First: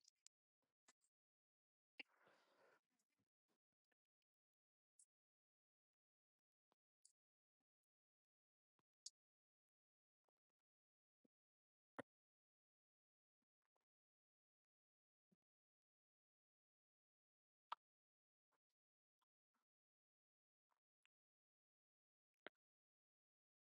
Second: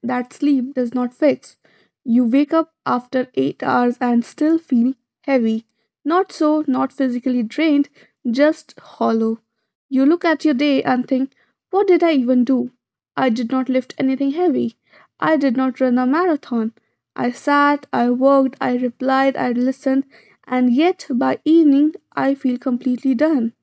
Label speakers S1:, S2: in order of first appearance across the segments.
S1: that sleep does not fix. You wake up after 8 hours and still feel heavy. Not physically drained, just hollow. You look at your day and think, what did I even do? I did not lift anything heavy. I did not run a marathon. I sat, I worked, I replied, I listened, and yet by evening I feel completely done.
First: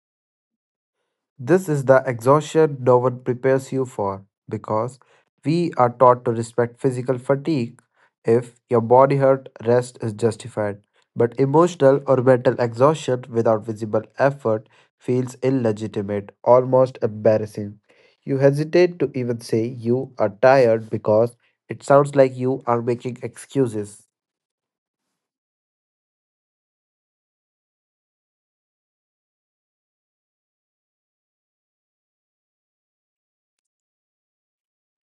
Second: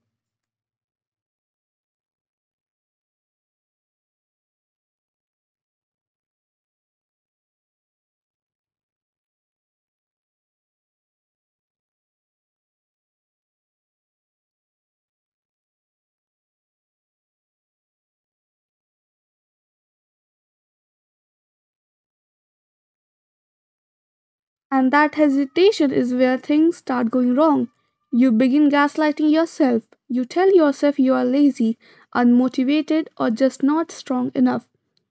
S2: This is the exhaustion no one prepares you for because we are taught to respect physical fatigue. If your body hurt, rest is justified. But emotional or mental exhaustion without visible effort feels illegitimate, almost embarrassing. You hesitate to even say you are tired because it sounds like you are making excuses.
S1: And that hesitation is where things start going wrong. You begin gaslighting yourself. You tell yourself you are lazy, unmotivated, or just not strong enough.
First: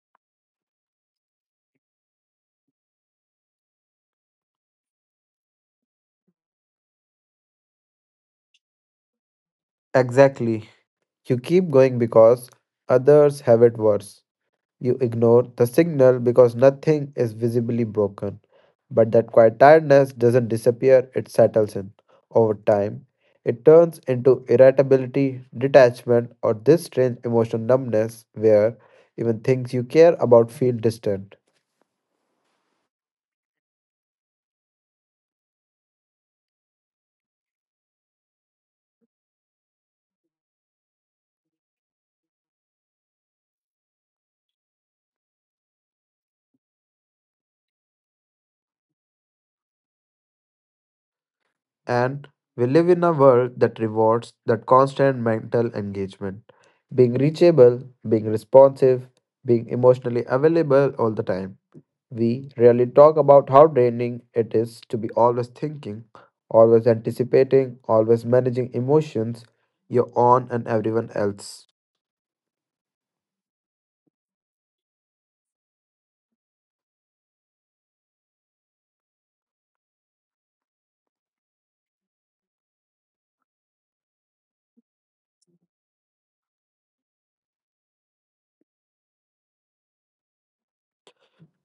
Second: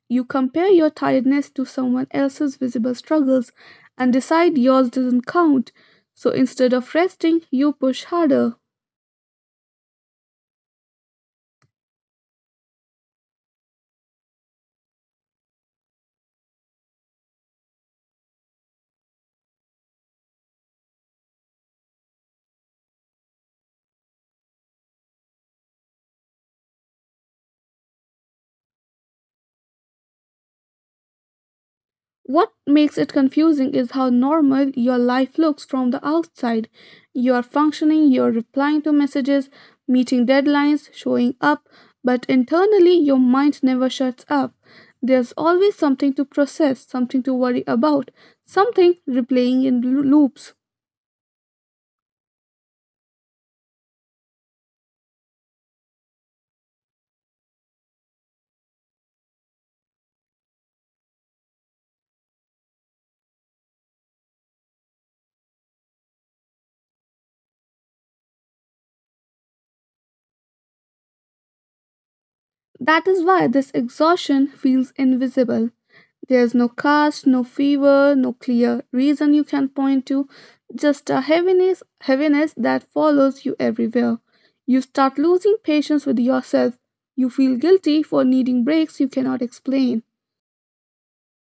S1: You compare your tiredness to someone else's visible struggles and decide yours doesn't count. So instead of resting, you push harder.
S2: Exactly. You keep going because others have it worse. You ignore the signal because nothing is visibly broken. But that quiet tiredness doesn't disappear, it settles in. Over time, it turns into irritability, detachment, or this strange emotional numbness where even things you care about feel distant.
S1: What makes it confusing is how normal your life looks from the outside. You are functioning, you're replying to messages, meeting deadlines, showing up, but internally your mind never shuts up. There's always something to process, something to worry about, something replaying in loops.
S2: And we live in a world that rewards that constant mental engagement. Being reachable, being responsive, being emotionally available all the time. We rarely talk about how draining it is to be always thinking, always anticipating, always managing emotions, your own and everyone else.
S1: That is why this exhaustion feels invisible. There's no caste, no fever, no clear reason you can point to, just a heaviness, heaviness that follows you everywhere. You start losing patience with yourself. You feel guilty for needing breaks you cannot explain.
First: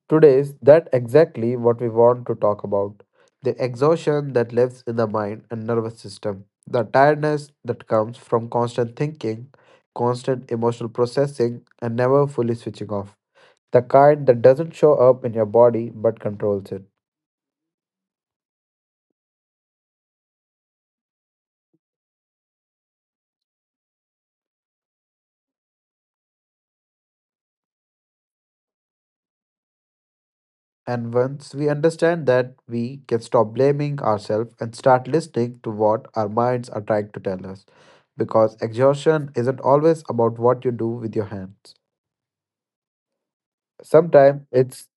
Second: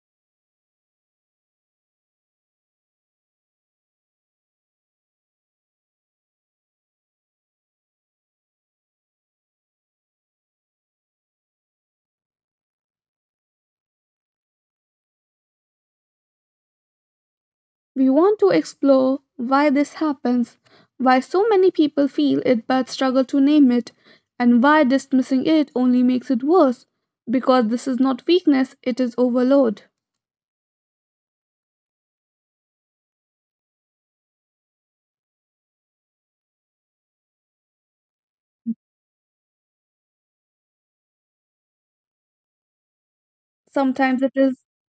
S2: Today is that exactly what we want to talk about. The exhaustion that lives in the mind and nervous system, the tiredness that comes from constant thinking, constant emotional processing, and never fully switching off. The kind that doesn't show up in your body but controls it.
S1: We want to explore why this happens, why so many people feel it but struggle to name it, and why dismissing it only makes it worse. Because this is not weakness, it is overload.
S2: And once we understand that, we can stop blaming ourselves and start listening to what our minds are trying to tell us. Because exhaustion isn't always about what you do with your hands.
S1: Sometimes it
S2: Sometimes
S1: is
S2: it's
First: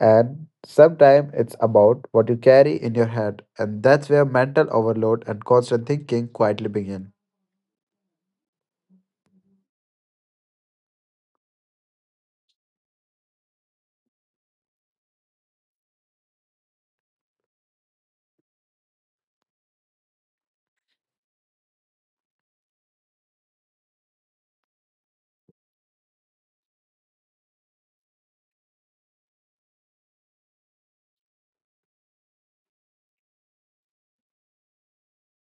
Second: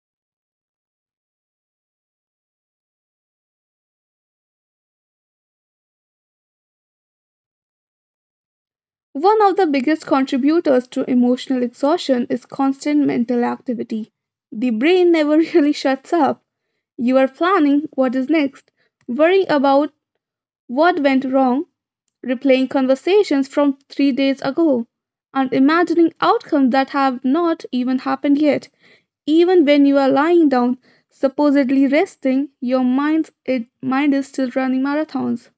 S2: sometimes it's about what you carry in your head, and that's where mental overload and constant thinking quietly begin.
S1: one of the biggest contributors to emotional exhaustion is constant mental activity. The brain never really shuts up. You are planning what is next, worrying about what went wrong, replaying conversations from 3 days ago, and imagining outcomes that have not even happened yet. Even when you are lying down, supposedly resting, your mind is still running marathons.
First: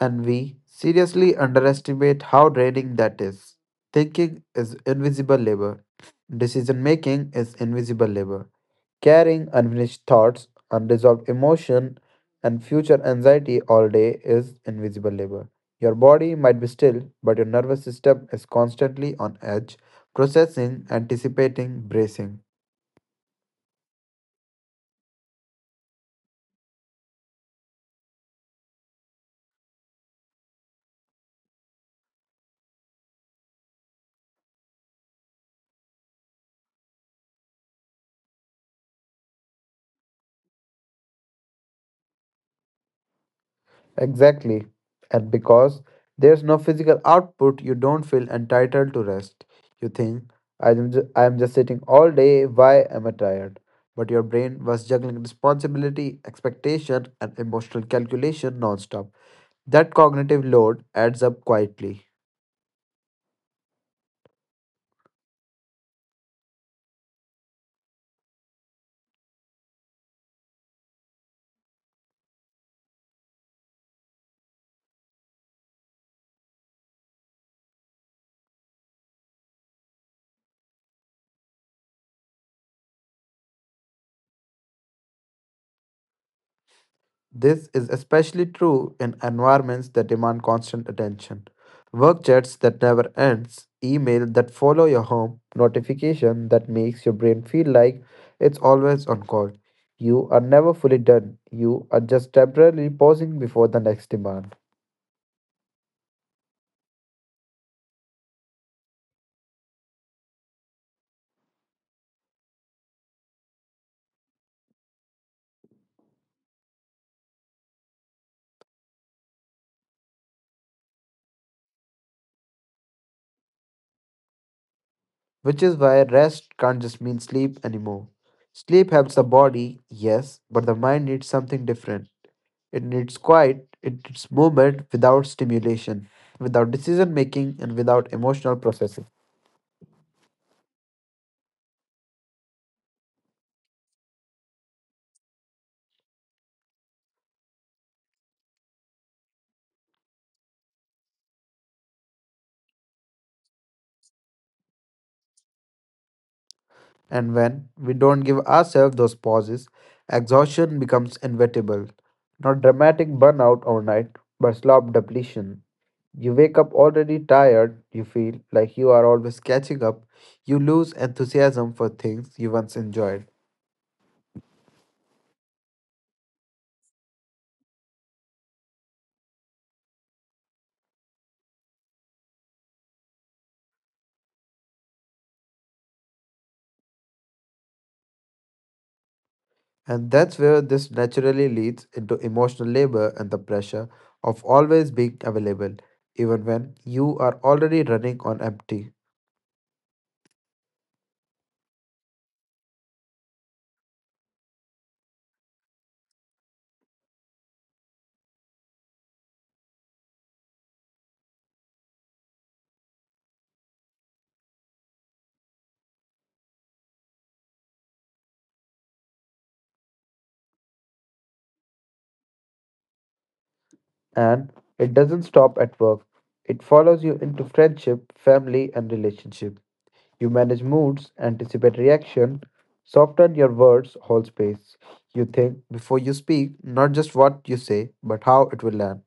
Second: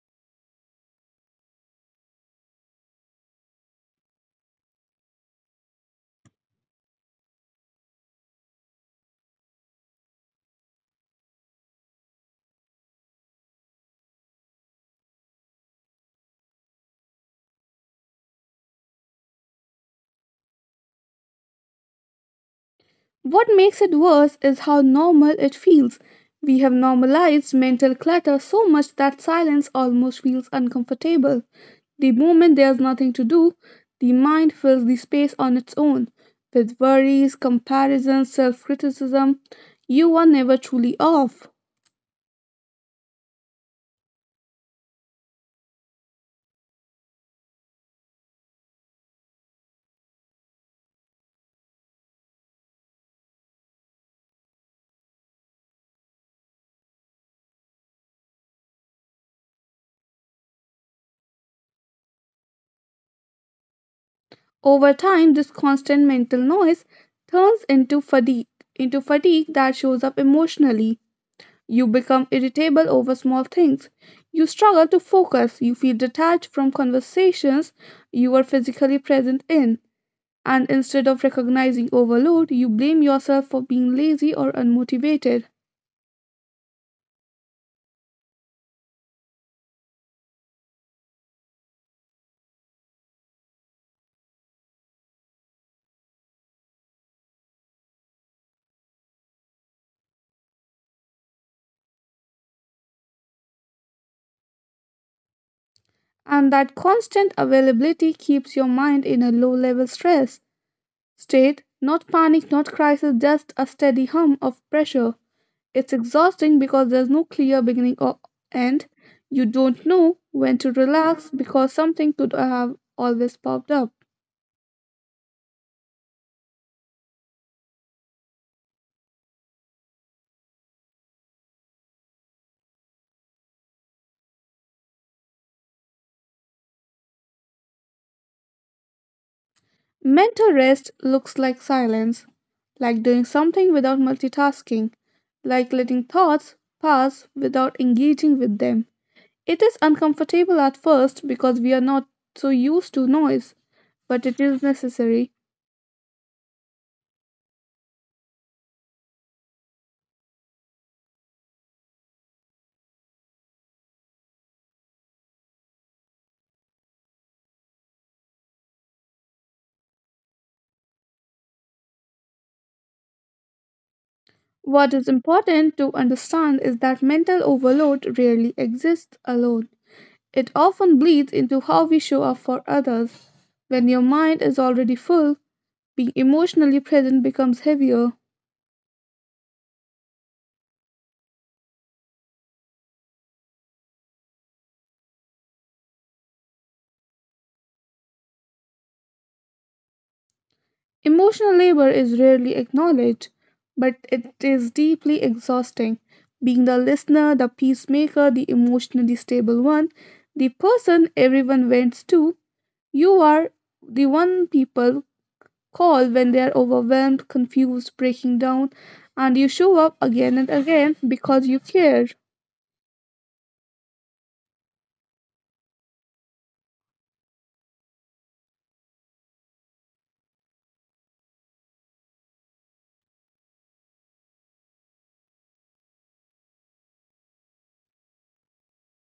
S2: And we seriously underestimate how draining that is. Thinking is invisible labor. Decision making is invisible labor. Carrying unfinished thoughts, unresolved emotion, and future anxiety all day is invisible labor. Your body might be still, but your nervous system is constantly on edge, processing, anticipating, bracing.
S1: What makes it worse is how normal it feels. We have normalized mental clutter so much that silence almost feels uncomfortable. The moment there's nothing to do, the mind fills the space on its own with worries, comparisons, self criticism. You are never truly off.
S2: Exactly. And because there's no physical output, you don't feel entitled to rest. You think, I am just sitting all day, why am I tired? But your brain was juggling responsibility, expectation, and emotional calculation nonstop. That cognitive load adds up quietly.
S1: Over time, this constant mental noise turns into fatigue that shows up emotionally. You become irritable over small things. You struggle to focus. You feel detached from conversations you are physically present in. And instead of recognizing overload, you blame yourself for being lazy or unmotivated.
S2: This is especially true in environments that demand constant attention. Work chats that never ends, email that follow your home, notification that makes your brain feel like it's always on call. You are never fully done. You are just temporarily pausing before the next demand.
S1: And that constant availability keeps your mind in a low level stress state, not panic, not crisis, just a steady hum of pressure. It's exhausting because there's no clear beginning or end. You don't know when to relax because something could have always popped up.
S2: Which is why rest can't just mean sleep anymore. Sleep helps the body, yes, but the mind needs something different. It needs quiet, it needs movement without stimulation, without decision making, and without emotional processing.
S1: Mental rest looks like silence, like doing something without multitasking, like letting thoughts pass without engaging with them. It is uncomfortable at first because we are not so used to noise, but it is necessary.
S2: And when we don't give ourselves those pauses, exhaustion becomes inevitable. Not dramatic burnout overnight, but slow depletion. You wake up already tired, you feel like you are always catching up, you lose enthusiasm for things you once enjoyed.
S1: What is important to understand is that mental overload rarely exists alone. It often bleeds into how we show up for others. When your mind is already full, being emotionally present becomes heavier.
S2: And that's where this naturally leads into emotional labor and the pressure of always being available, even when you are already running on empty.
S1: Emotional labor is rarely acknowledged, but it is deeply exhausting. Being the listener, the peacemaker, the emotionally stable one, the person everyone vents to, you are the one people call when they are overwhelmed, confused, breaking down, and you show up again and again because you care.
S2: And it doesn't stop at work, it follows you into friendship, family, and relationship. You manage moods, anticipate reaction, soften your words, hold space. You think before you speak, not just what you say, but how it will land,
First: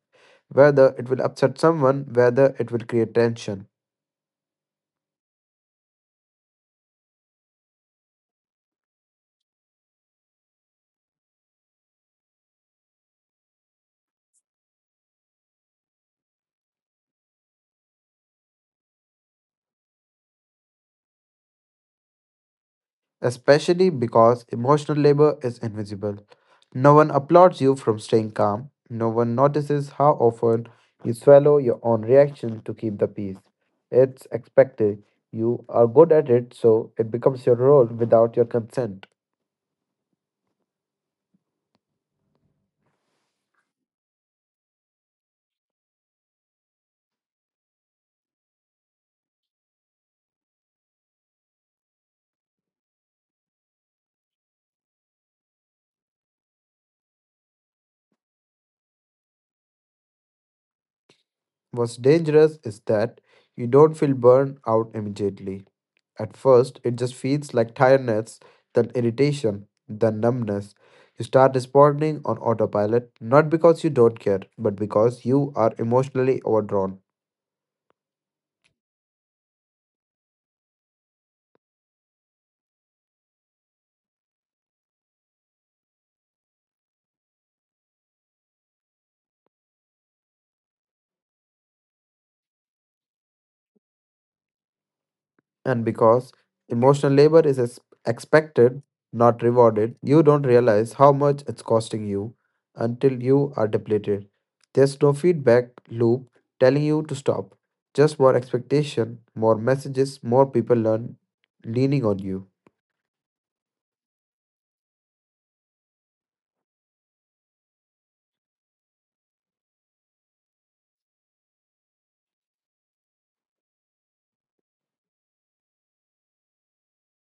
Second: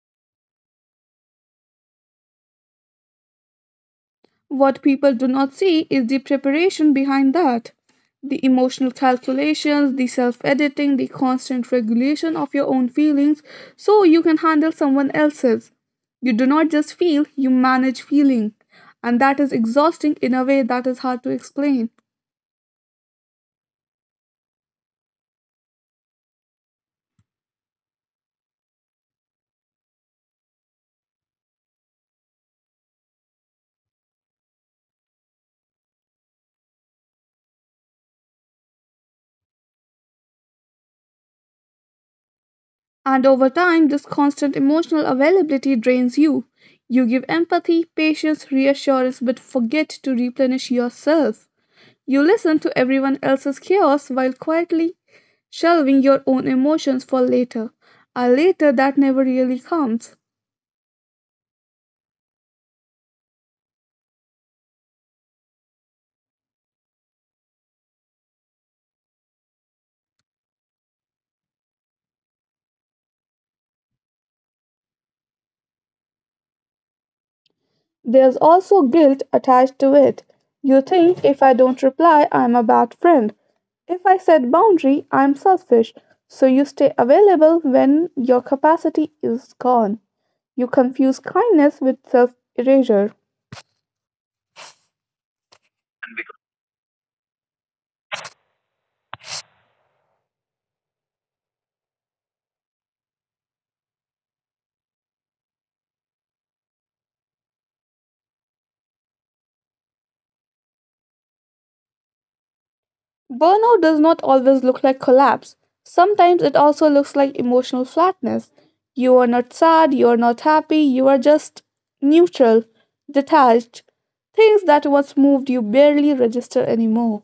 S2: whether it will upset someone, whether it will create tension.
S1: What people do not see is the preparation behind that. The emotional calculations, the self editing, the constant regulation of your own feelings so you can handle someone else's. You do not just feel, you manage feeling. And that is exhausting in a way that is hard to explain.
S2: Especially because emotional labor is invisible. No one applauds you from staying calm. No one notices how often you swallow your own reaction to keep the peace. It's expected. You are good at it, so it becomes your role without your consent.
S1: And over time, this constant emotional availability drains you. You give empathy, patience, reassurance, but forget to replenish yourself. You listen to everyone else's chaos while quietly shelving your own emotions for later, a later that never really comes.
S2: What's dangerous is that you don't feel burned out immediately. At first, it just feels like tiredness, then irritation, then numbness. You start responding on autopilot, not because you don't care, but because you are emotionally overdrawn.
S1: There's also guilt attached to it. You think if I don't reply, I'm a bad friend. If I set boundary, I'm selfish. So you stay available when your capacity is gone. You confuse kindness with self erasure.
S2: And because emotional labor is expected, not rewarded, you don't realize how much it's costing you until you are depleted. There's no feedback loop telling you to stop, just more expectation, more messages, more people learn leaning on you.
S1: Burnout does not always look like collapse. Sometimes it also looks like emotional flatness. You are not sad, you are not happy, you are just neutral, detached. Things that once moved you barely register anymore.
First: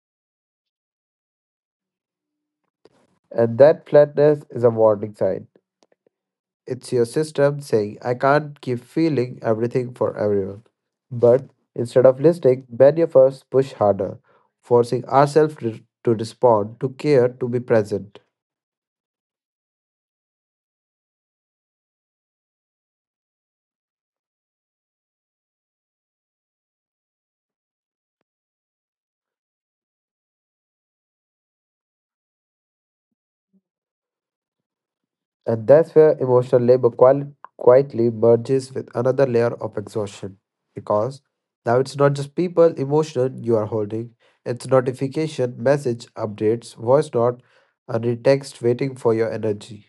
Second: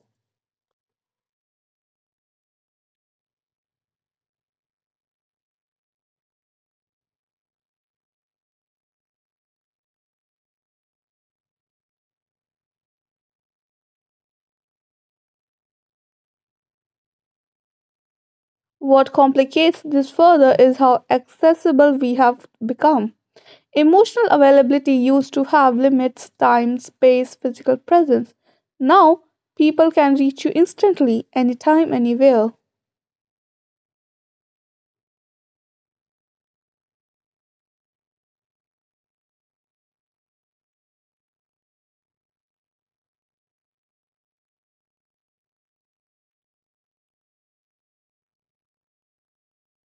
S2: And that flatness is a warning sign. It's your system saying, I can't keep feeling everything for everyone. But instead of listening, many of us push harder, forcing ourselves to respond, to care, to be present.
S1: What complicates this further is how accessible we have become. Emotional availability used to have limits, time, space, physical presence. Now, people can reach you instantly, anytime, anywhere.
S2: And that's where emotional labor quietly merges with another layer of exhaustion. Because now it's not just people, emotion you are holding, it's notification, message, updates, voice note, and a text waiting for your energy.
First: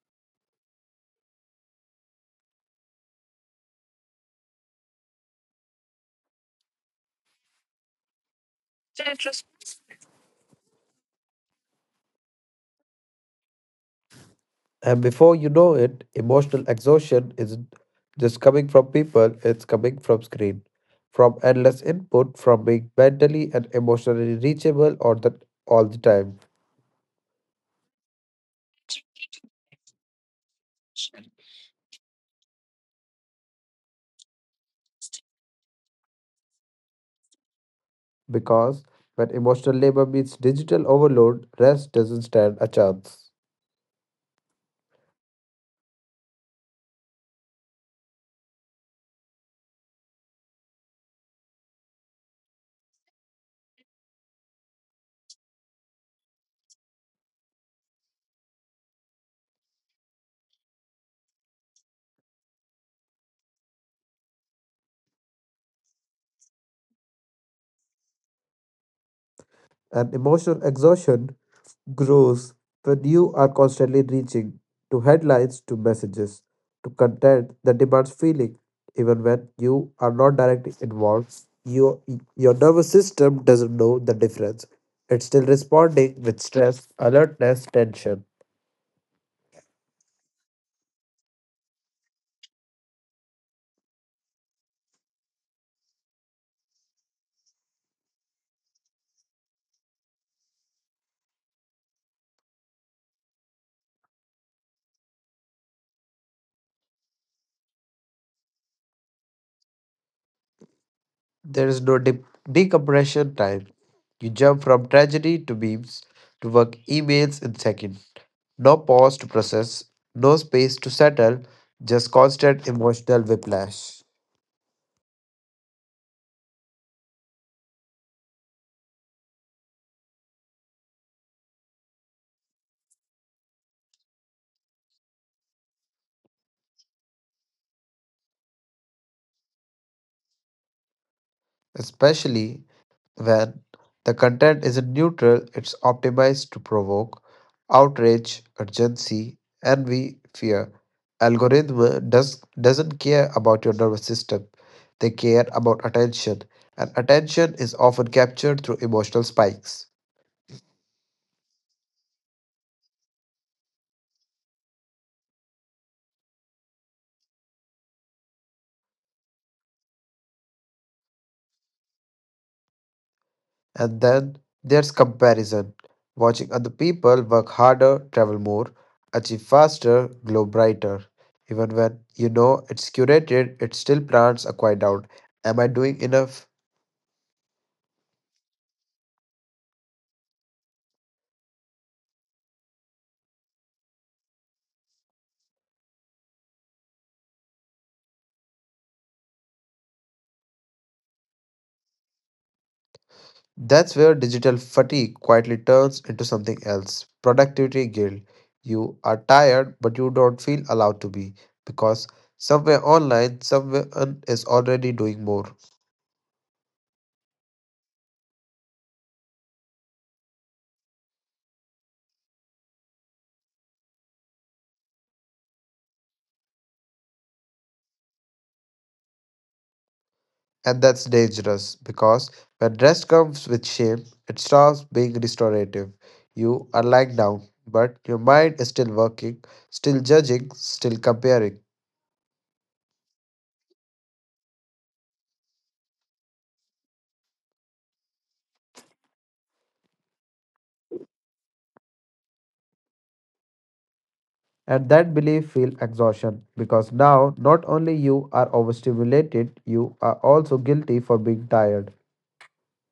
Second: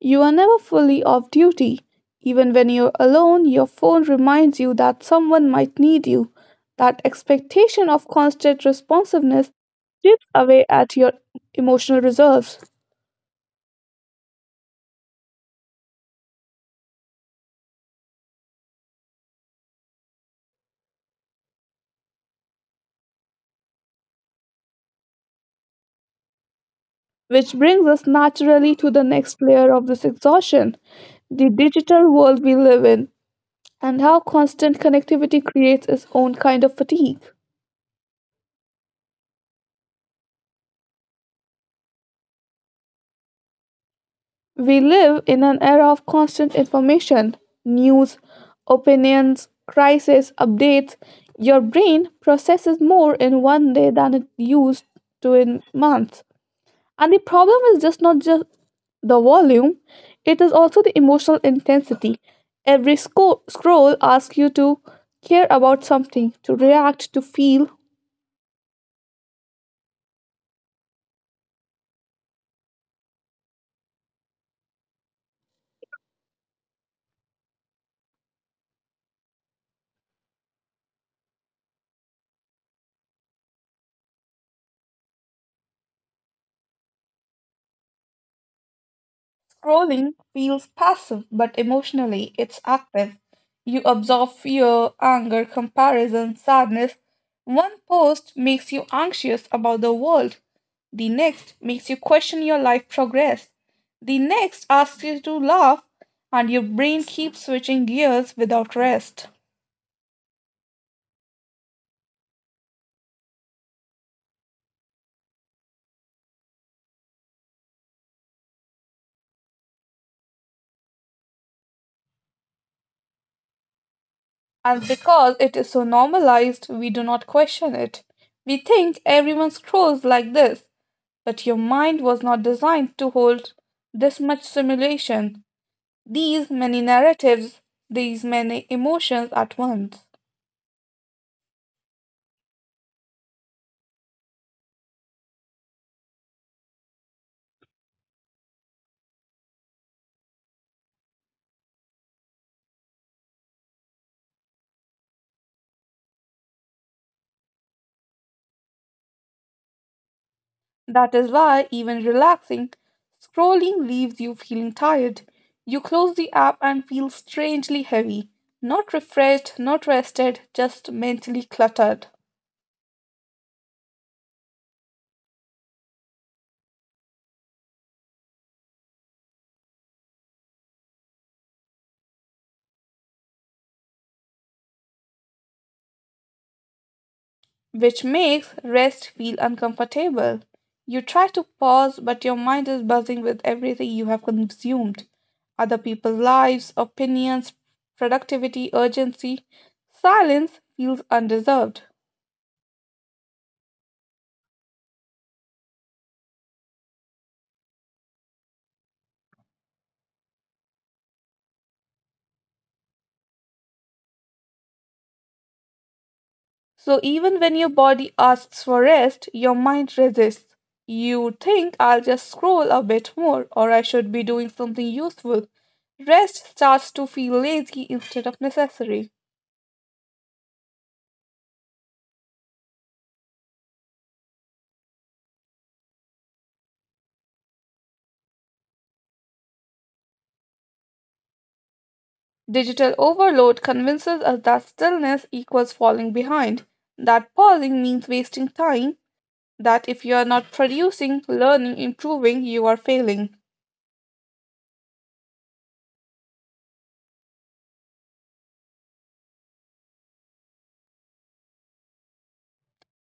S1: You are never fully off duty. Even when you're alone, your phone reminds you that someone might need you. That expectation of constant responsiveness chips away at your emotional reserves.
S2: And before you know it, emotional exhaustion isn't just coming from people, it's coming from screen, from endless input, from being mentally and emotionally reachable or that all the time.
S1: Which brings us naturally to the next layer of this exhaustion the digital world we live in and how constant connectivity creates its own kind of fatigue.
S2: Because when emotional labor meets digital overload, rest doesn't stand a chance.
S1: We live in an era of constant information, news, opinions, crisis, updates. Your brain processes more in one day than it used to in months. And the problem is just not just the volume, it is also the emotional intensity. Every scroll asks you to care about something, to react, to feel,
S2: And emotional exhaustion grows when you are constantly reaching to headlines, to messages, to content that demands feeling. Even when you are not directly involved, your, your nervous system doesn't know the difference. It's still responding with stress, alertness, tension.
S1: scrolling feels passive, but emotionally it's active. You absorb fear, anger, comparison, sadness. One post makes you anxious about the world. The next makes you question your life progress. The next asks you to laugh, and your brain keeps switching gears without rest.
S2: There is no decompression time. You jump from tragedy to memes to work emails in seconds. No pause to process, no space to settle, just constant emotional whiplash.
S1: And because it is so normalized, we do not question it. We think everyone scrolls like this, but your mind was not designed to hold this much simulation, these many narratives, these many emotions at once.
S2: Especially when the content isn't neutral, it's optimized to provoke outrage, urgency, envy, fear. Algorithm doesn't care about your nervous system. They care about attention, and attention is often captured through emotional spikes.
S1: That is why even relaxing, scrolling leaves you feeling tired. You close the app and feel strangely heavy, not refreshed, not rested, just mentally cluttered.
S2: And then there's comparison, watching other people work harder, travel more, achieve faster, glow brighter. Even when you know it's curated, it still plants a quiet doubt. Am I doing enough?
S1: Which makes rest feel uncomfortable. You try to pause, but your mind is buzzing with everything you have consumed other people's lives, opinions, productivity, urgency. Silence feels undeserved.
S2: That's where digital fatigue quietly turns into something else productivity guilt. You are tired, but you don't feel allowed to be because somewhere online, someone is already doing more.
S1: So, even when your body asks for rest, your mind resists. You think, I'll just scroll a bit more, or I should be doing something useful. Rest starts to feel lazy instead of necessary.
S2: And that's dangerous because when rest comes with shame, it stops being restorative. You are lying down, but your mind is still working, still judging, still comparing.
S1: Digital overload convinces us that stillness equals falling behind, that pausing means wasting time, that if you are not producing, learning, improving, you are failing.
S2: And that belief feels exhaustion because now not only you are overstimulated, you are also guilty for being tired.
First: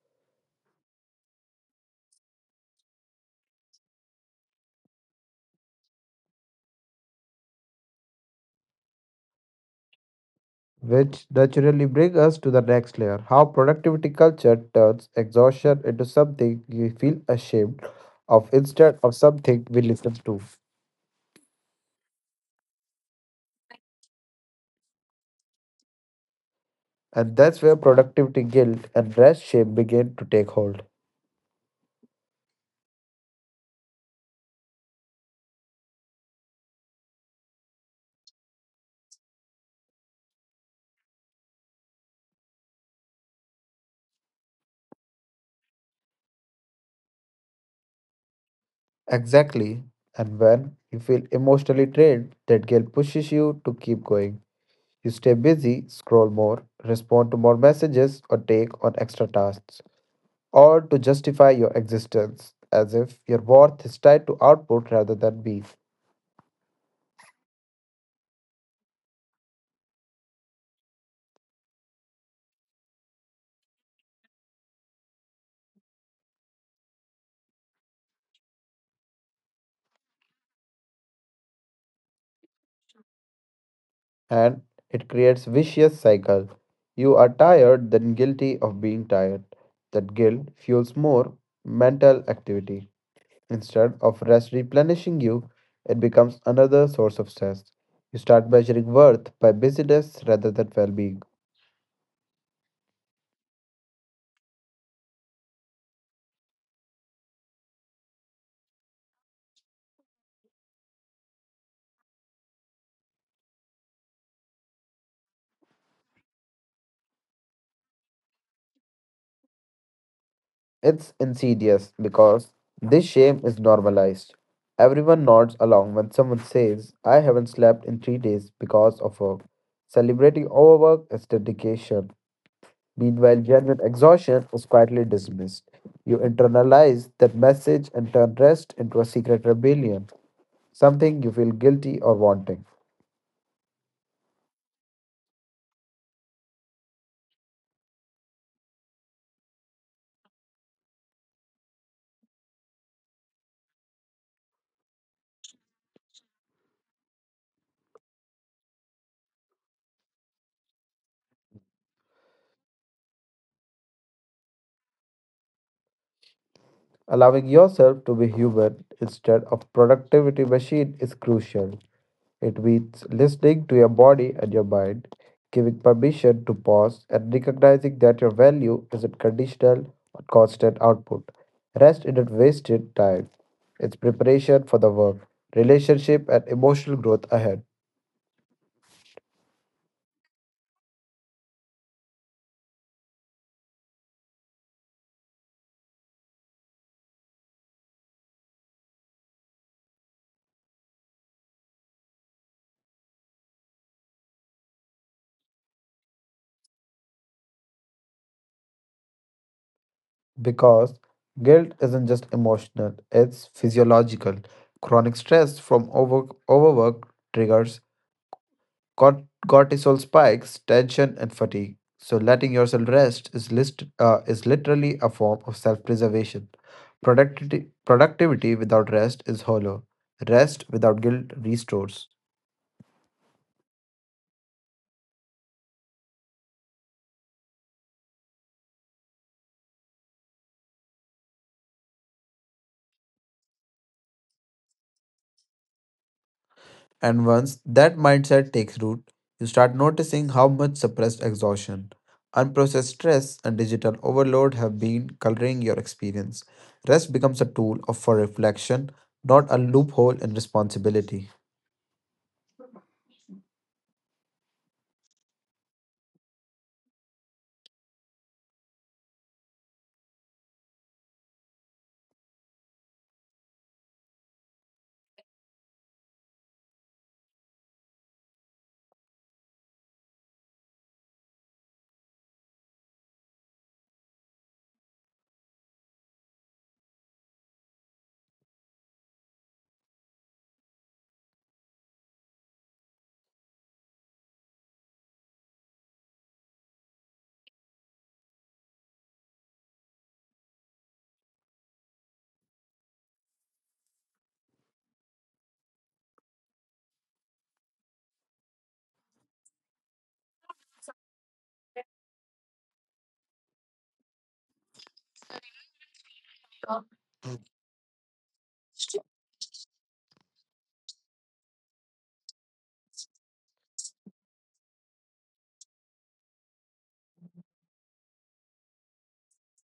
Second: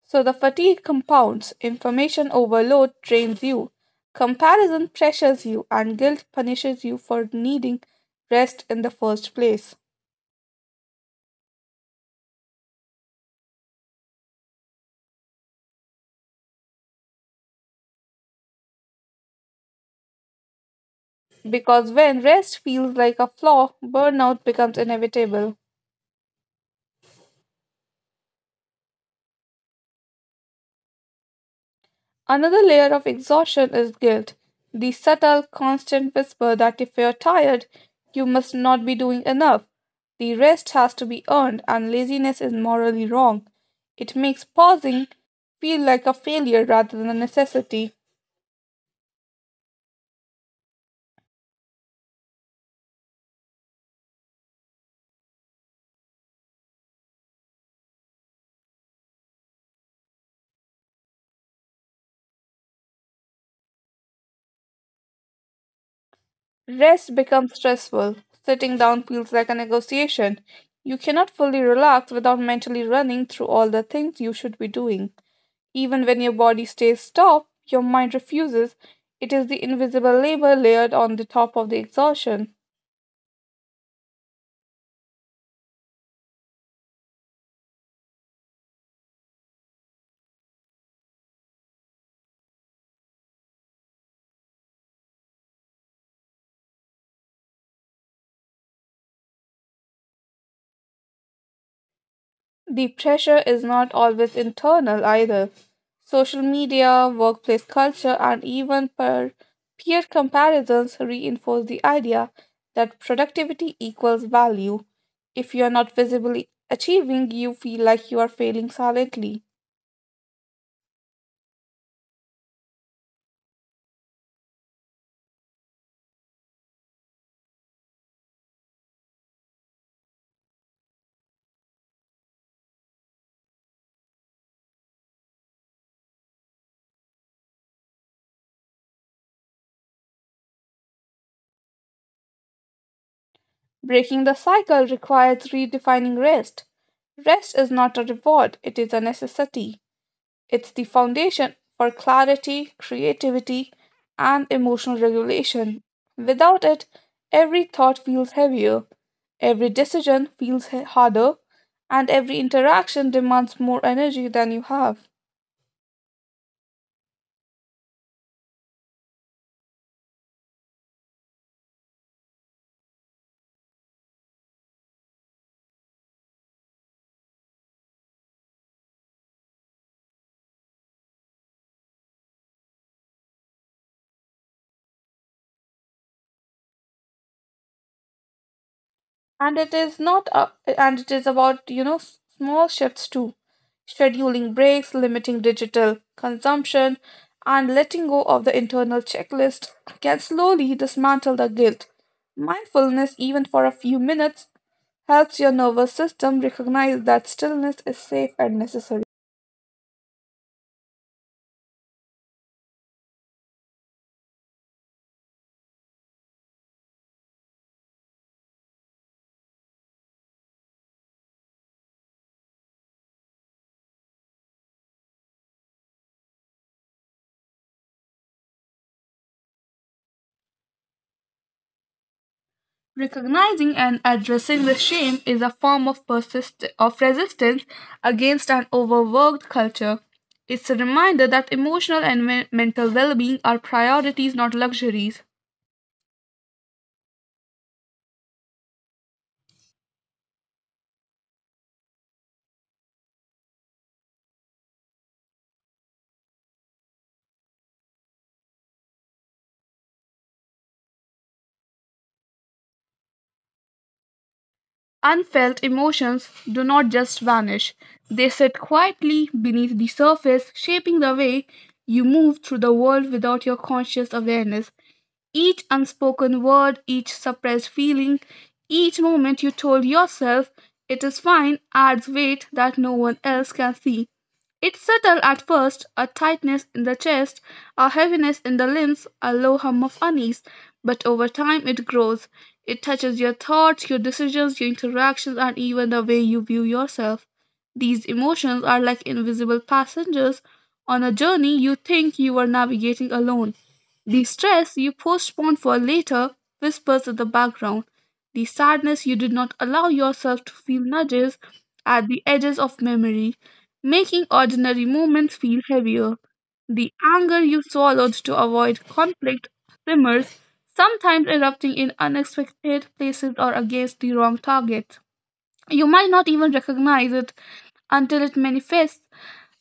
S1: So the fatigue compounds, information overload drains you, comparison pressures you, and guilt punishes you for needing rest in the first place.
S2: Which naturally brings us to the next layer how productivity culture turns exhaustion into something you feel ashamed of instead of something we listen to.
S1: Because when rest feels like a flaw, burnout becomes inevitable.
S2: And that's where productivity guilt and rest shame begin to take hold.
S1: Another layer of exhaustion is guilt, the subtle, constant whisper that if you're tired, you must not be doing enough. The rest has to be earned, and laziness is morally wrong. It makes pausing feel like a failure rather than a necessity.
S2: Exactly. And when you feel emotionally drained, that guilt pushes you to keep going. You stay busy, scroll more, respond to more messages, or take on extra tasks, all to justify your existence, as if your worth is tied to output rather than being.
S1: Rest becomes stressful. Sitting down feels like a negotiation. You cannot fully relax without mentally running through all the things you should be doing. Even when your body stays stopped, your mind refuses. It is the invisible labor layered on the top of the exhaustion.
S2: And it creates vicious cycle. You are tired, then guilty of being tired. That guilt fuels more mental activity. Instead of rest replenishing you, it becomes another source of stress. You start measuring worth by busyness rather than well being.
S1: The pressure is not always internal either. Social media, workplace culture, and even peer comparisons reinforce the idea that productivity equals value. If you are not visibly achieving, you feel like you are failing silently.
S2: It's insidious because this shame is normalized. Everyone nods along when someone says, I haven't slept in three days because of work. Celebrating overwork is dedication. Meanwhile, genuine exhaustion is quietly dismissed. You internalize that message and turn rest into a secret rebellion, something you feel guilty or wanting.
S1: Breaking the cycle requires redefining rest. Rest is not a reward, it is a necessity. It's the foundation for clarity, creativity, and emotional regulation. Without it, every thought feels heavier, every decision feels harder, and every interaction demands more energy than you have.
S2: Allowing yourself to be human instead of productivity machine is crucial. It means listening to your body and your mind, giving permission to pause, and recognizing that your value isn't conditional on constant output. Rest isn't wasted time, it's preparation for the work, relationship, and emotional growth ahead.
S1: And it is not and it is about small shifts too, scheduling breaks, limiting digital consumption, and letting go of the internal checklist can slowly dismantle the guilt. Mindfulness, even for a few minutes, helps your nervous system recognize that stillness is safe and necessary.
S2: Because guilt isn't just emotional, it's physiological. Chronic stress from overwork triggers cortisol spikes, tension, and fatigue. So, letting yourself rest is literally a form of self preservation. Productivity without rest is hollow. Rest without guilt restores.
S1: Recognizing and addressing the shame is a form of resistance against an overworked culture. It's a reminder that emotional and mental well-being are priorities, not luxuries.
S2: And once that mindset takes root, you start noticing how much suppressed exhaustion, unprocessed stress, and digital overload have been coloring your experience. Rest becomes a tool for reflection, not a loophole in responsibility.
S1: Unfelt emotions do not just vanish. They sit quietly beneath the surface, shaping the way you move through the world without your conscious awareness. Each unspoken word, each suppressed feeling, each moment you told yourself it is fine adds weight that no one else can see. It's subtle at first, a tightness in the chest, a heaviness in the limbs, a low hum of unease, but over time it grows. It touches your thoughts, your decisions, your interactions, and even the way you view yourself. These emotions are like invisible passengers on a journey you think you are navigating alone. The stress you postpone for later whispers in the background. The sadness you did not allow yourself to feel nudges at the edges of memory, making ordinary moments feel heavier. The anger you swallowed to avoid conflict simmers, sometimes erupting in unexpected places or against the wrong target. You might not even recognize it until it manifests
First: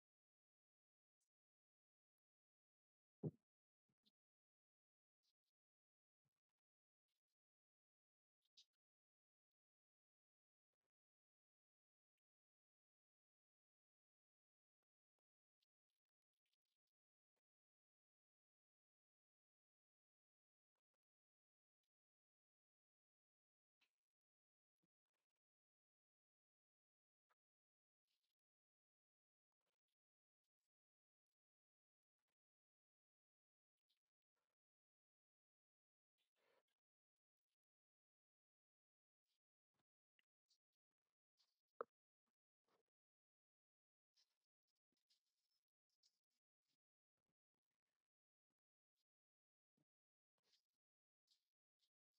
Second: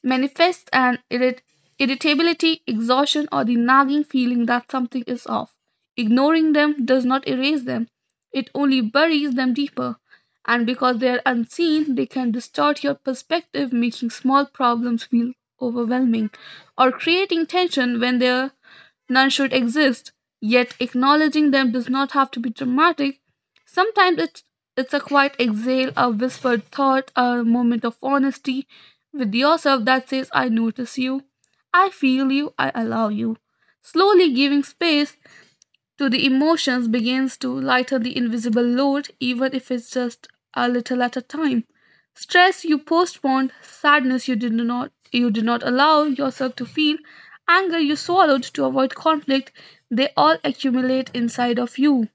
S1: manifests an irrit- irritability, exhaustion, or the nagging feeling that something is off. Ignoring them does not erase them, it only buries them deeper. And because they are unseen, they can distort your perspective, making small problems feel overwhelming or creating tension when they're. None should exist, yet acknowledging them does not have to be dramatic. Sometimes it's a quiet exhale, a whispered thought, a moment of honesty with yourself that says, I notice you, I feel you, I allow you. Slowly giving space to the emotions begins to lighten the invisible load, even if it's just a little at a time. Stress you postponed, sadness you did not allow yourself to feel, anger you swallowed to avoid conflict, they all accumulate inside of you.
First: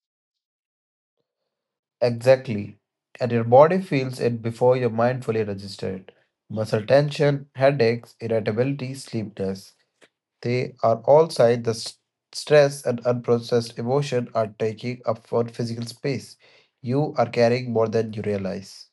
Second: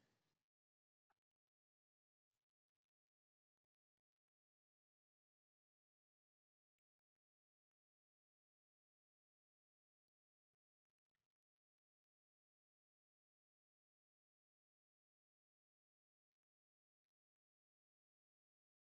S2: Exactly. And your body feels it before your mind fully registers it. Muscle tension, headaches, irritability, sleeplessness. They are all signs the stress and unprocessed emotion are taking up for physical space. You are carrying more than you realize.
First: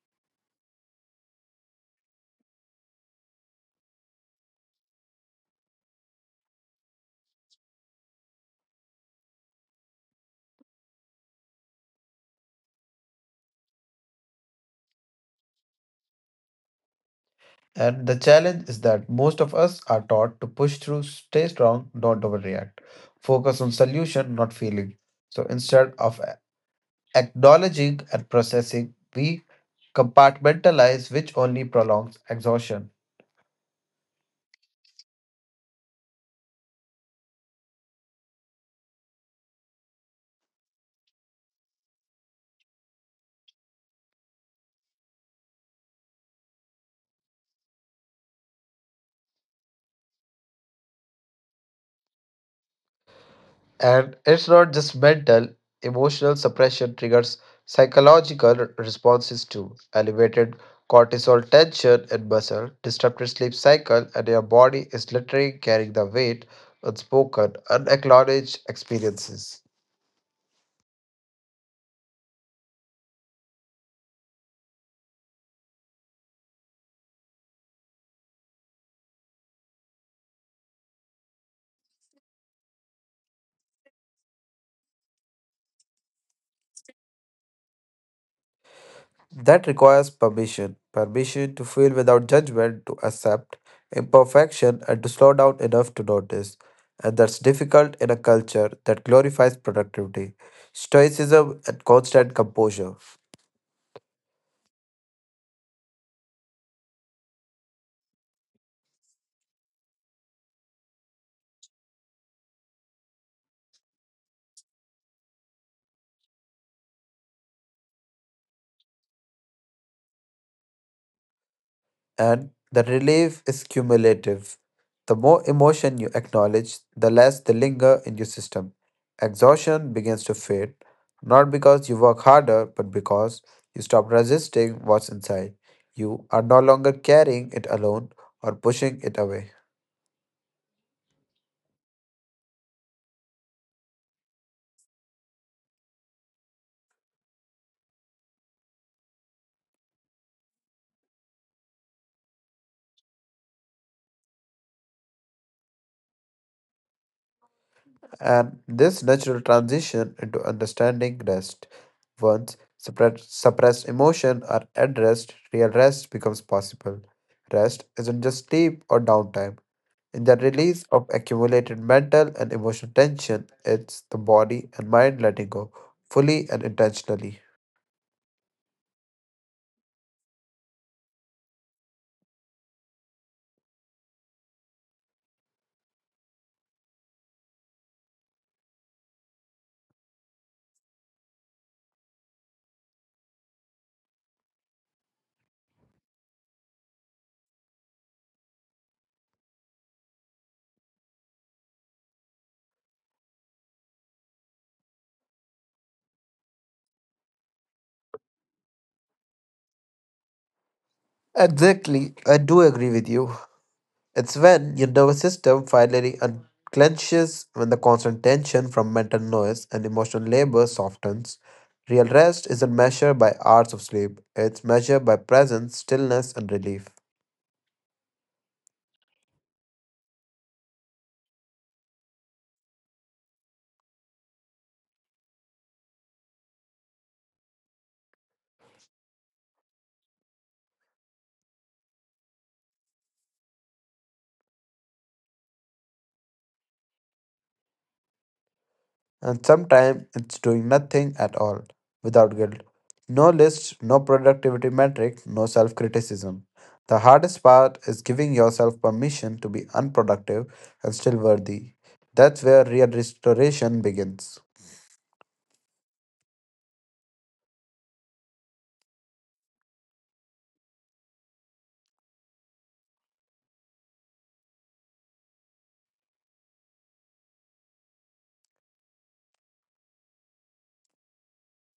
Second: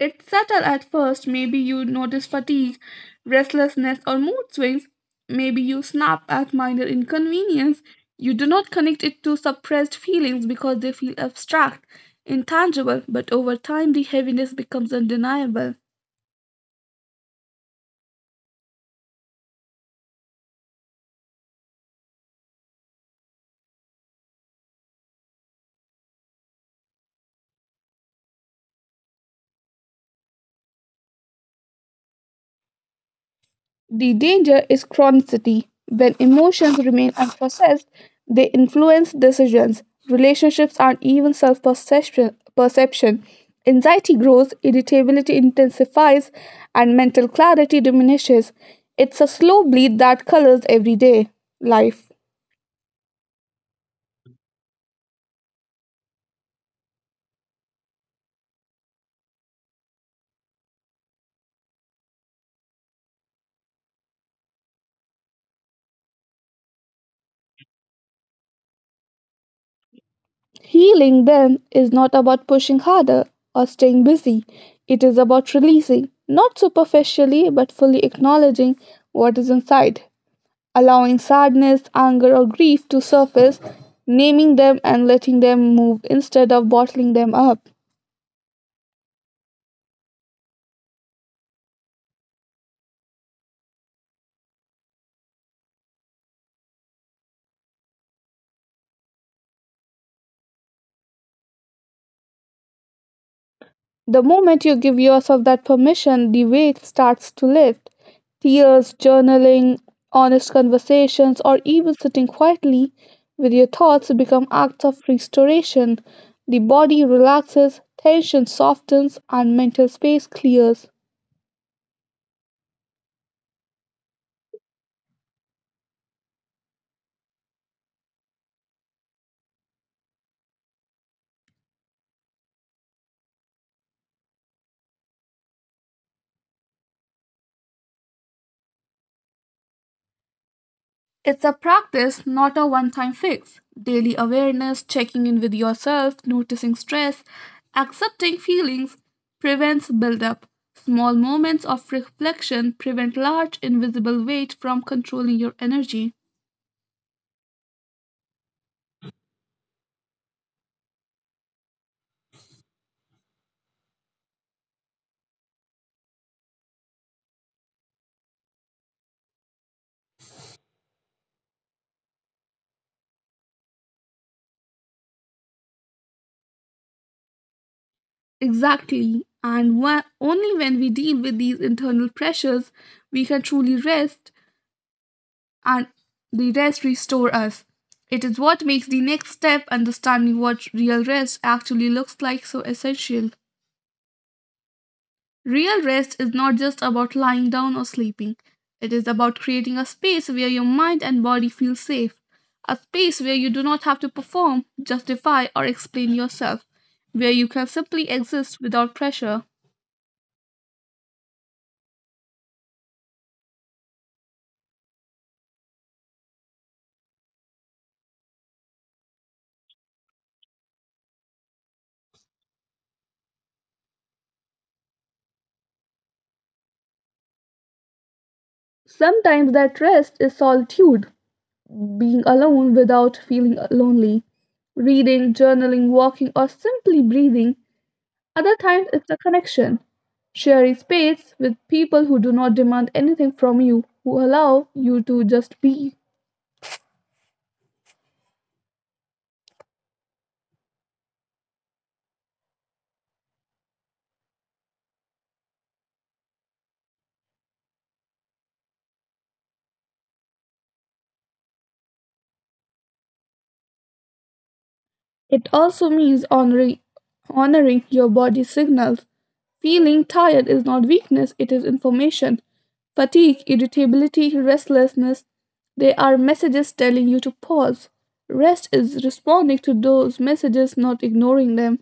S1: It's subtle at first. Maybe you notice fatigue, restlessness, or mood swings. Maybe you snap at minor inconvenience. You do not connect it to suppressed feelings because they feel abstract, intangible, but over time the heaviness becomes undeniable.
S2: And the challenge is that most of us are taught to push through, stay strong, don't overreact. Focus on solution, not feeling. So instead of acknowledging and processing, we compartmentalize, which only prolongs exhaustion.
S1: The danger is chronicity. When emotions remain unprocessed, they influence decisions, relationships, and even self perception. Anxiety grows, irritability intensifies, and mental clarity diminishes. It's a slow bleed that colors everyday life.
S2: And it's not just mental, emotional suppression triggers psychological responses too. Elevated cortisol tension in muscle, disrupted sleep cycle, and your body is literally carrying the weight unspoken, unacknowledged experiences.
S1: Healing then is not about pushing harder or staying busy. It is about releasing, not superficially but fully acknowledging what is inside, allowing sadness, anger, or grief to surface, naming them and letting them move instead of bottling them up.
S2: That requires permission permission to feel without judgment, to accept imperfection, and to slow down enough to notice. And that's difficult in a culture that glorifies productivity, stoicism, and constant composure.
S1: The moment you give yourself that permission, the weight starts to lift. Tears, journaling, honest conversations, or even sitting quietly with your thoughts become acts of restoration. The body relaxes, tension softens, and mental space clears.
S2: And the relief is cumulative. The more emotion you acknowledge, the less they linger in your system. Exhaustion begins to fade, not because you work harder, but because you stop resisting what's inside. You are no longer carrying it alone or pushing it away.
S1: It's a practice, not a one time fix. Daily awareness, checking in with yourself, noticing stress, accepting feelings prevents buildup. Small moments of reflection prevent large invisible weight from controlling your energy.
S2: And this natural transition into understanding rest. Once suppressed emotion are addressed, real rest becomes possible. Rest isn't just sleep or downtime. In the release of accumulated mental and emotional tension, it's the body and mind letting go fully and intentionally.
S1: Exactly. Only when we deal with these internal pressures, we can truly rest and the rest restore us. It is what makes the next step, understanding what real rest actually looks like, so essential. Real rest is not just about lying down or sleeping. It is about creating a space where your mind and body feel safe, a space where you do not have to perform, justify, or explain yourself, where you can simply exist without pressure.
S2: Exactly, I do agree with you. It's when your nervous system finally unclenches, when the constant tension from mental noise and emotional labor softens. Real rest isn't measured by hours of sleep, it's measured by presence, stillness, and relief.
S1: Sometimes that rest is solitude, being alone without feeling lonely. Reading, journaling, walking, or simply breathing. Other times, it's a connection, sharing space with people who do not demand anything from you, who allow you to just be.
S2: And sometimes it's doing nothing at all without guilt. No list, no productivity metric, no self criticism. The hardest part is giving yourself permission to be unproductive and still worthy. That's where real restoration begins.
S1: It also means honoring your body signals. Feeling tired is not weakness, it is information. Fatigue, irritability, restlessness, they are messages telling you to pause. Rest is responding to those messages, not ignoring them.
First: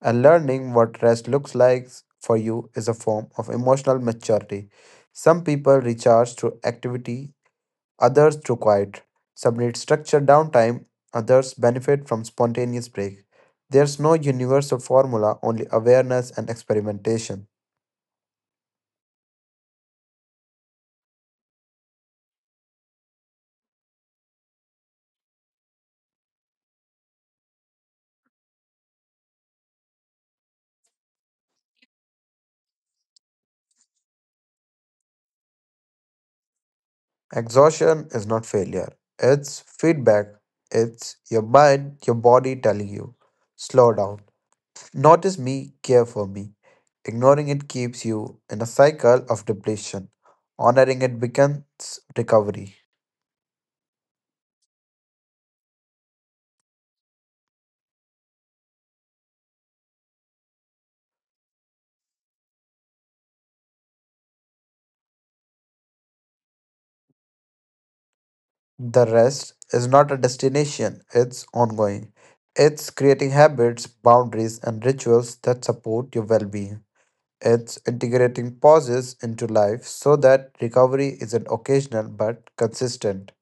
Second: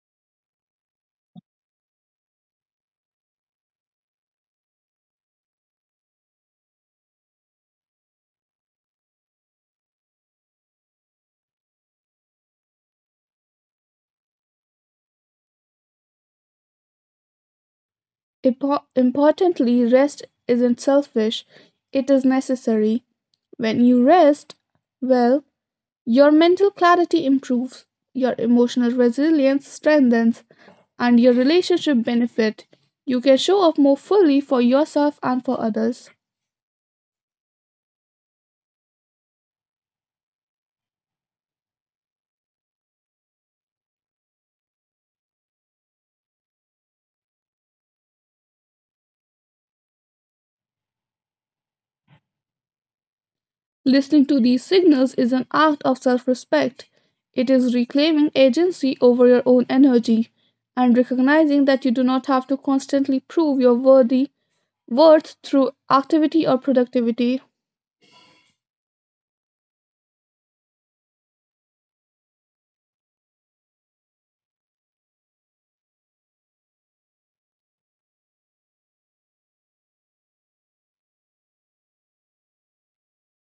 S2: And learning what rest looks like for you is a form of emotional maturity. Some people recharge through activity others to quiet. Some need structured downtime, others benefit from spontaneous break. There's no universal formula, only awareness and experimentation.
S1: Importantly, rest isn't selfish, it is necessary. When you rest well, your mental clarity improves, your emotional resilience strengthens, and your relationship benefit. You can show up more fully for yourself and for others.
S2: Exhaustion is not failure, it's feedback. It's your mind, your body telling you, slow down. Notice me, care for me. Ignoring it keeps you in a cycle of depletion. Honoring it becomes recovery.
S1: Listening to these signals is an act of self-respect. It is reclaiming agency over your own energy and recognizing that you do not have to constantly prove your worth through activity or productivity.
S2: The rest is not a destination, it's ongoing. It's creating habits, boundaries, and rituals that support your well being. It's integrating pauses into life so that recovery isn't occasional but consistent.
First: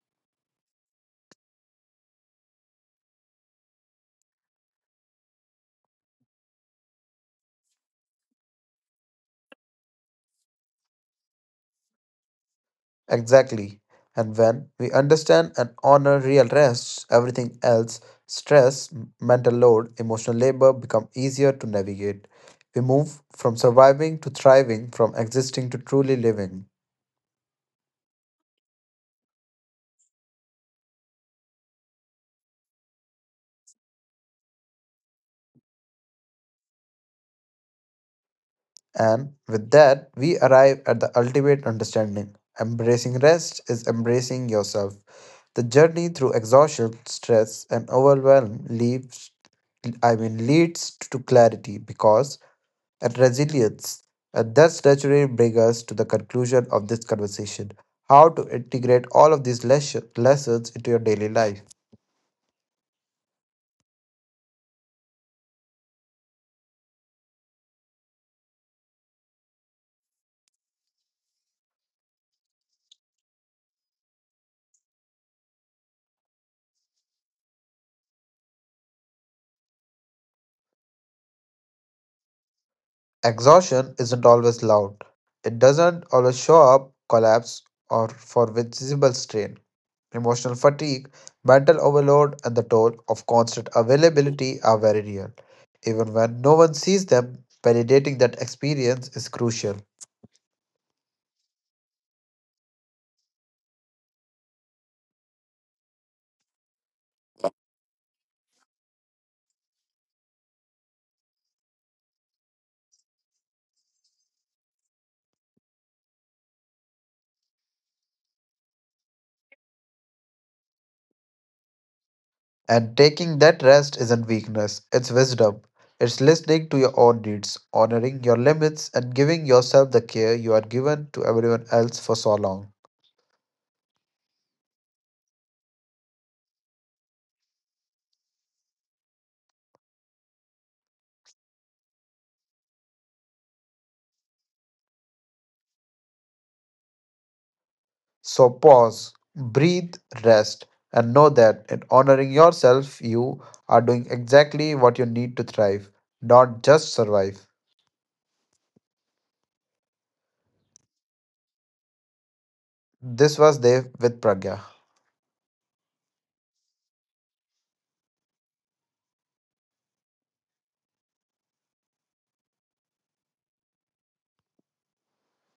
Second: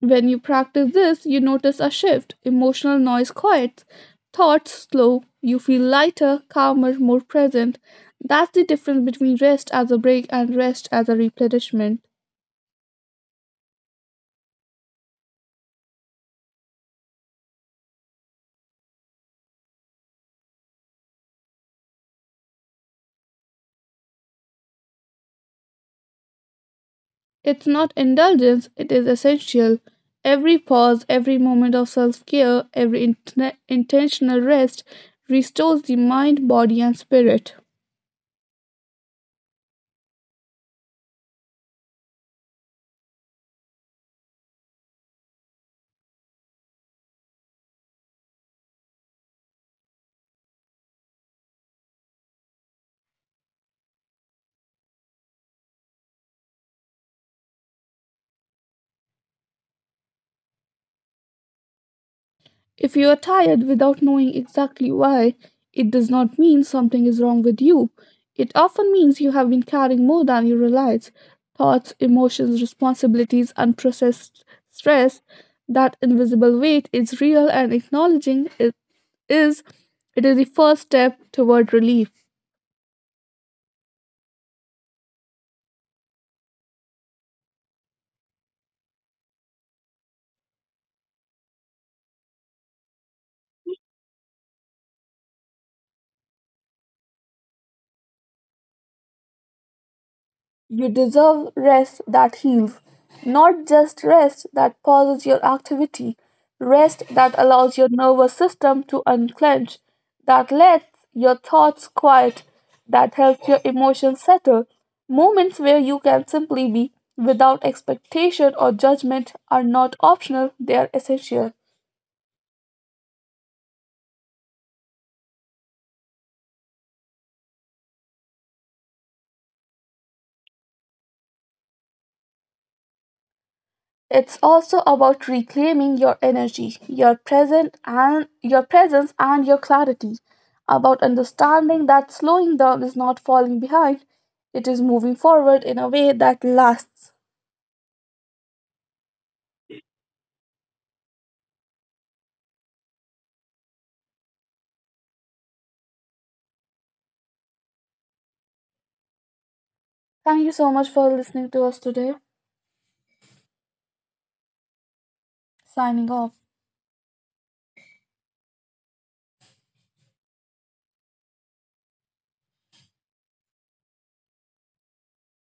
S1: When you practice this, you notice a shift. Emotional noise quiets, thoughts slow, you feel lighter, calmer, more present. That's the difference between rest as a break and rest as a replenishment.
S2: Exactly. And when we understand and honor real rests, everything else stress, mental load, emotional labor become easier to navigate. We move from surviving to thriving, from existing to truly living.
S1: It's not indulgence, it is essential. Every pause, every moment of self care, every intentional rest restores the mind, body, and spirit.
S2: And with that, we arrive at the ultimate understanding. Embracing rest is embracing yourself. The journey through exhaustion, stress, and overwhelm leads to clarity, because and resilience. And that's naturally bring us to the conclusion of this conversation: how to integrate all of these lessons into your daily life.
S1: If you are tired without knowing exactly why, it does not mean something is wrong with you. It often means you have been carrying more than you realize: thoughts, emotions, responsibilities, unprocessed stress. That invisible weight is real, and acknowledging is it is the first step toward relief.
S2: Exhaustion isn't always loud. It doesn't always show up collapse or for visible strain. Emotional fatigue, mental overload, and the toll of constant availability are very real. Even when no one sees them, validating that experience is crucial.
S1: You deserve rest that heals, not just rest that pauses your activity, rest that allows your nervous system to unclench, that lets your thoughts quiet, that helps your emotions settle. Moments where you can simply be without expectation or judgment are not optional, they are essential.
S2: And taking that rest isn't weakness, it's wisdom. It's listening to your own needs, honoring your limits, and giving yourself the care you are given to everyone else for so long.
S1: It's also about reclaiming your energy, your present and your presence and your clarity, about understanding that slowing down is not falling behind, it is moving forward in a way that lasts.
S2: So pause, breathe, rest, and know that in honoring yourself, you are doing exactly what you need to thrive, not just survive.
S1: Thank you so much for listening to us today.
S2: This was Dev with Pragya.
S1: Signing off.